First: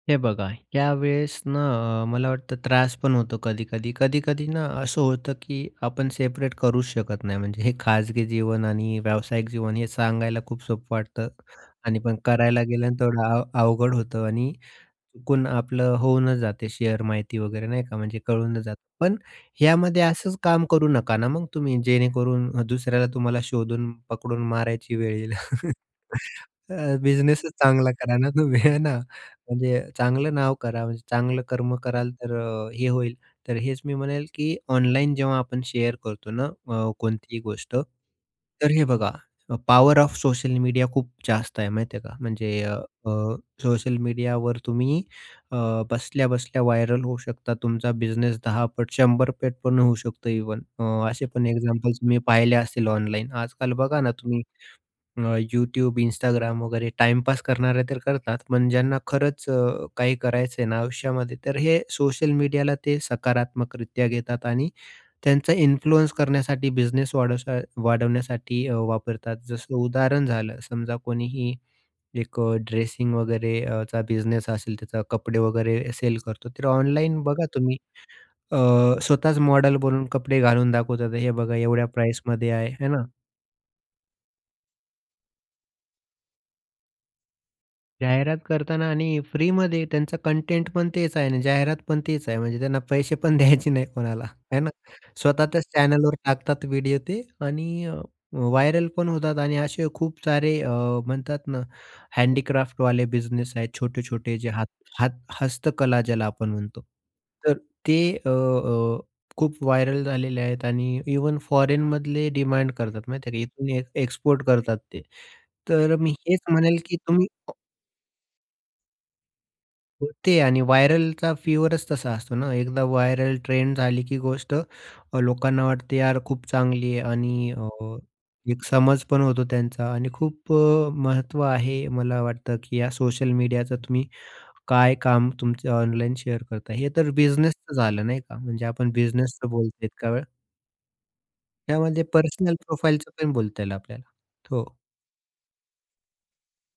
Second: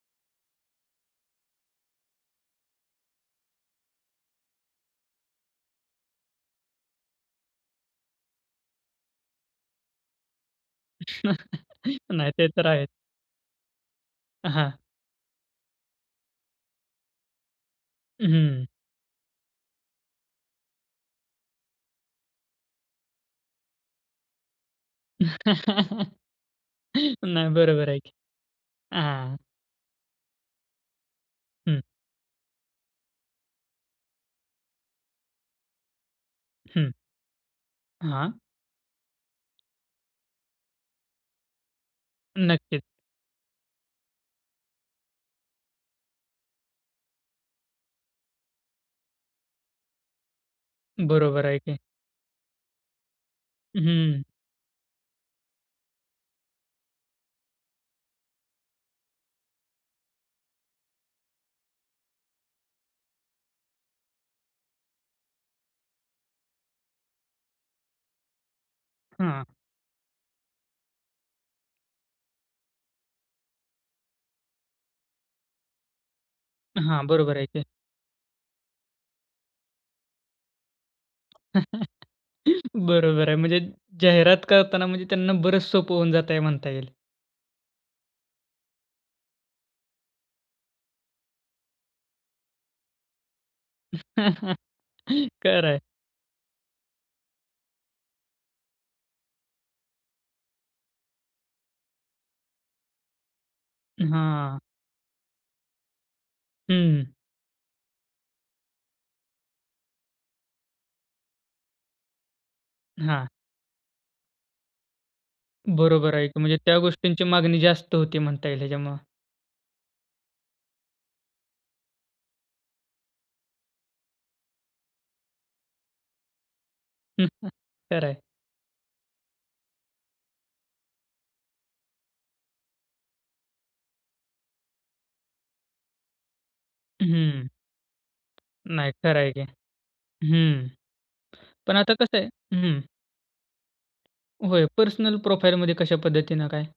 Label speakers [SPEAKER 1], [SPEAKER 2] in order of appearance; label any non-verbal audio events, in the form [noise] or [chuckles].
[SPEAKER 1] हे बघा, त्यावेळेस ना अ, मला वाटतं त्रास पण होतो कधी-कधी. कधी-कधी ना असं होतं की आपण सेपरेट करूच शकत नाही. म्हणजे हे खाजगी जीवन आणि व्यावसायिक जीवन हे सांगायला खूप सोपं वाटतं
[SPEAKER 2] [laughs]
[SPEAKER 1] आणि पण
[SPEAKER 2] नाही ते
[SPEAKER 1] करायला
[SPEAKER 2] तर आहेच.
[SPEAKER 1] गेल्यानंतर तेवढं अव अवघड होतं. आणि
[SPEAKER 2] हां.
[SPEAKER 1] कोण आपलं होऊनच जाते शेअर माहिती वगैरे नाही का, म्हणजे कळूनच
[SPEAKER 2] हम्म.
[SPEAKER 1] जातं. पण यामध्ये असंच काम करू नका ना मग तुम्ही, जेणेकरून दुसऱ्याला तुम्हाला शोधून पकडून मारायची वेळ येईल. [chuckles]
[SPEAKER 2] [laughs] नाही
[SPEAKER 1] अ, बिझनेसच
[SPEAKER 2] बरोबर
[SPEAKER 1] चांगला
[SPEAKER 2] आहे की
[SPEAKER 1] करा ना तुम्ही हे ना.
[SPEAKER 2] हां.
[SPEAKER 1] म्हणजे चांगलं नाव करा. चांगलं कर्म
[SPEAKER 2] हं.
[SPEAKER 1] कराल, तर अ, हे होईल. तर हेच मी म्हणेल की ऑनलाईन जेव्हा आपण शेअर करतो ना
[SPEAKER 2] हं.
[SPEAKER 1] अ, कोणतीही गोष्ट.
[SPEAKER 2] हां.
[SPEAKER 1] तर हे बघा अ, पॉवर ऑफ सोशल मीडिया खूप जास्त आहे माहिती आहे का. म्हणजे अ,
[SPEAKER 2] नक्कीच.
[SPEAKER 1] अ, सोशल मीडियावर तुम्ही अ, बसल्या-बसल्या व्हायरल होऊ शकता. तुमचा बिझनेस 10 पट 100 पट पण होऊ शकतो इव्हन. अ, असे
[SPEAKER 2] बरोबर
[SPEAKER 1] पण
[SPEAKER 2] आहे की.
[SPEAKER 1] एक्झाम्पल्स तुम्ही पाहिले असतील ऑनलाईन. आजकाल बघा ना,
[SPEAKER 2] हम्म.
[SPEAKER 1] तुम्ही अ, YouTube, Instagram वगैरे टाईमपास करणारे तर करतात. पण ज्यांना खरंच अ, काही करायचं आहे ना आयुष्यामध्ये, तर हे सोशल मीडियाला ते सकारात्मकरित्या घेतात आणि त्यांचा इन्फ्लुएन्स करण्यासाठी बिझनेस वाढवाचा वाढवण्यासाठी अ, वापरतात.
[SPEAKER 2] हां.
[SPEAKER 1] जसं उदाहरण झालं समजा, कोणीही एक अ, ड्रेसिंग वगैरे अ, चा बिझनेस असेल त्याचा कपडे वगैरे सेल करतो, तर
[SPEAKER 2] हां.
[SPEAKER 1] ऑनलाईन
[SPEAKER 2] बरोबर आहे
[SPEAKER 1] बघा
[SPEAKER 2] की.
[SPEAKER 1] तुम्ही अ, स्वतःच मॉडल बनून कपडे घालून दाखवतात. हे बघा एवढ्या
[SPEAKER 2] [chuckles]
[SPEAKER 1] प्राईसमध्ये आहे. आहे ना?
[SPEAKER 2] बरोबर आहे. म्हणजे जाहिरात करताना म्हणजे त्यांना बरंच सोपं होऊन जातंय म्हणता येईल.
[SPEAKER 1] जाहिरात करता ना आणि फ्रीमध्ये त्यांचा कंटेंट पण तेच आहे आणि जाहिरात पण तेच आहे. म्हणजे त्यांना पैसे पण [chuckles] द्यायचे नाही कोणाला
[SPEAKER 2] [chuckles]
[SPEAKER 1] हे ना. स्वतः च्याच
[SPEAKER 2] खरं आहे.
[SPEAKER 1] चॅनलवर टाकतात व्हिडिओ ते आणि अ, व्हायरल पण होतात. आणि असे खूप सारे अ, म्हणतात ना हँडीक्राफ्टवाले बिझनेस आहेत छोटे-छोटे जे
[SPEAKER 2] हां.
[SPEAKER 1] हात हात हस्तकला ज्याला आपण म्हणतो.
[SPEAKER 2] हम्म.
[SPEAKER 1] तर ते अ, अ, खूप व्हायरल झालेले आहेत आणि इव्हन फॉरेनमधले डिमांड करतात
[SPEAKER 2] हां.
[SPEAKER 1] माहिती आहे का. इथून ए एक्सपोर्ट करतात ते. तर मी
[SPEAKER 2] बरोबर आहे की.
[SPEAKER 1] हेच
[SPEAKER 2] म्हणजे
[SPEAKER 1] म्हणेल
[SPEAKER 2] त्या
[SPEAKER 1] की
[SPEAKER 2] गोष्टींची
[SPEAKER 1] तुम्ही [unintelligible]
[SPEAKER 2] मागणी जास्त होती म्हणता येईल ह्याच्यामुळे.
[SPEAKER 1] होते. आणि व्हायरलचा फिवरच तसा असतो ना, एकदा व्हायरल ट्रेंड झाली की गोष्ट अ, लोकांना वाटते "यार, खूप चांगली आहे."
[SPEAKER 2] हं, हं.
[SPEAKER 1] आणि अ,
[SPEAKER 2] खरं आहे.
[SPEAKER 1] एक समज पण होतो त्यांचा. आणि खूप अ, महत्त्व आहे मला वाटतं की या सोशल मीडियाचा तुम्ही काय काम तुमचं ऑनलाईन शेअर करता. हे तर
[SPEAKER 2] हम्म.
[SPEAKER 1] बिझनेसचं झालं नाही का. म्हणजे आपण
[SPEAKER 2] नाही खरं आहे की.
[SPEAKER 1] बिझनेसचं बोलतोय इतका वेळ.
[SPEAKER 2] हम्म. पण आता
[SPEAKER 1] त्यामध्ये
[SPEAKER 2] कसं आहे?
[SPEAKER 1] पर्सनल
[SPEAKER 2] हं.
[SPEAKER 1] प्रोफाइलच पण बोलता येईल आपल्याला.
[SPEAKER 2] होय.
[SPEAKER 1] हो.
[SPEAKER 2] पर्सनल प्रोफाइलमध्ये कशा पद्धतीने काय?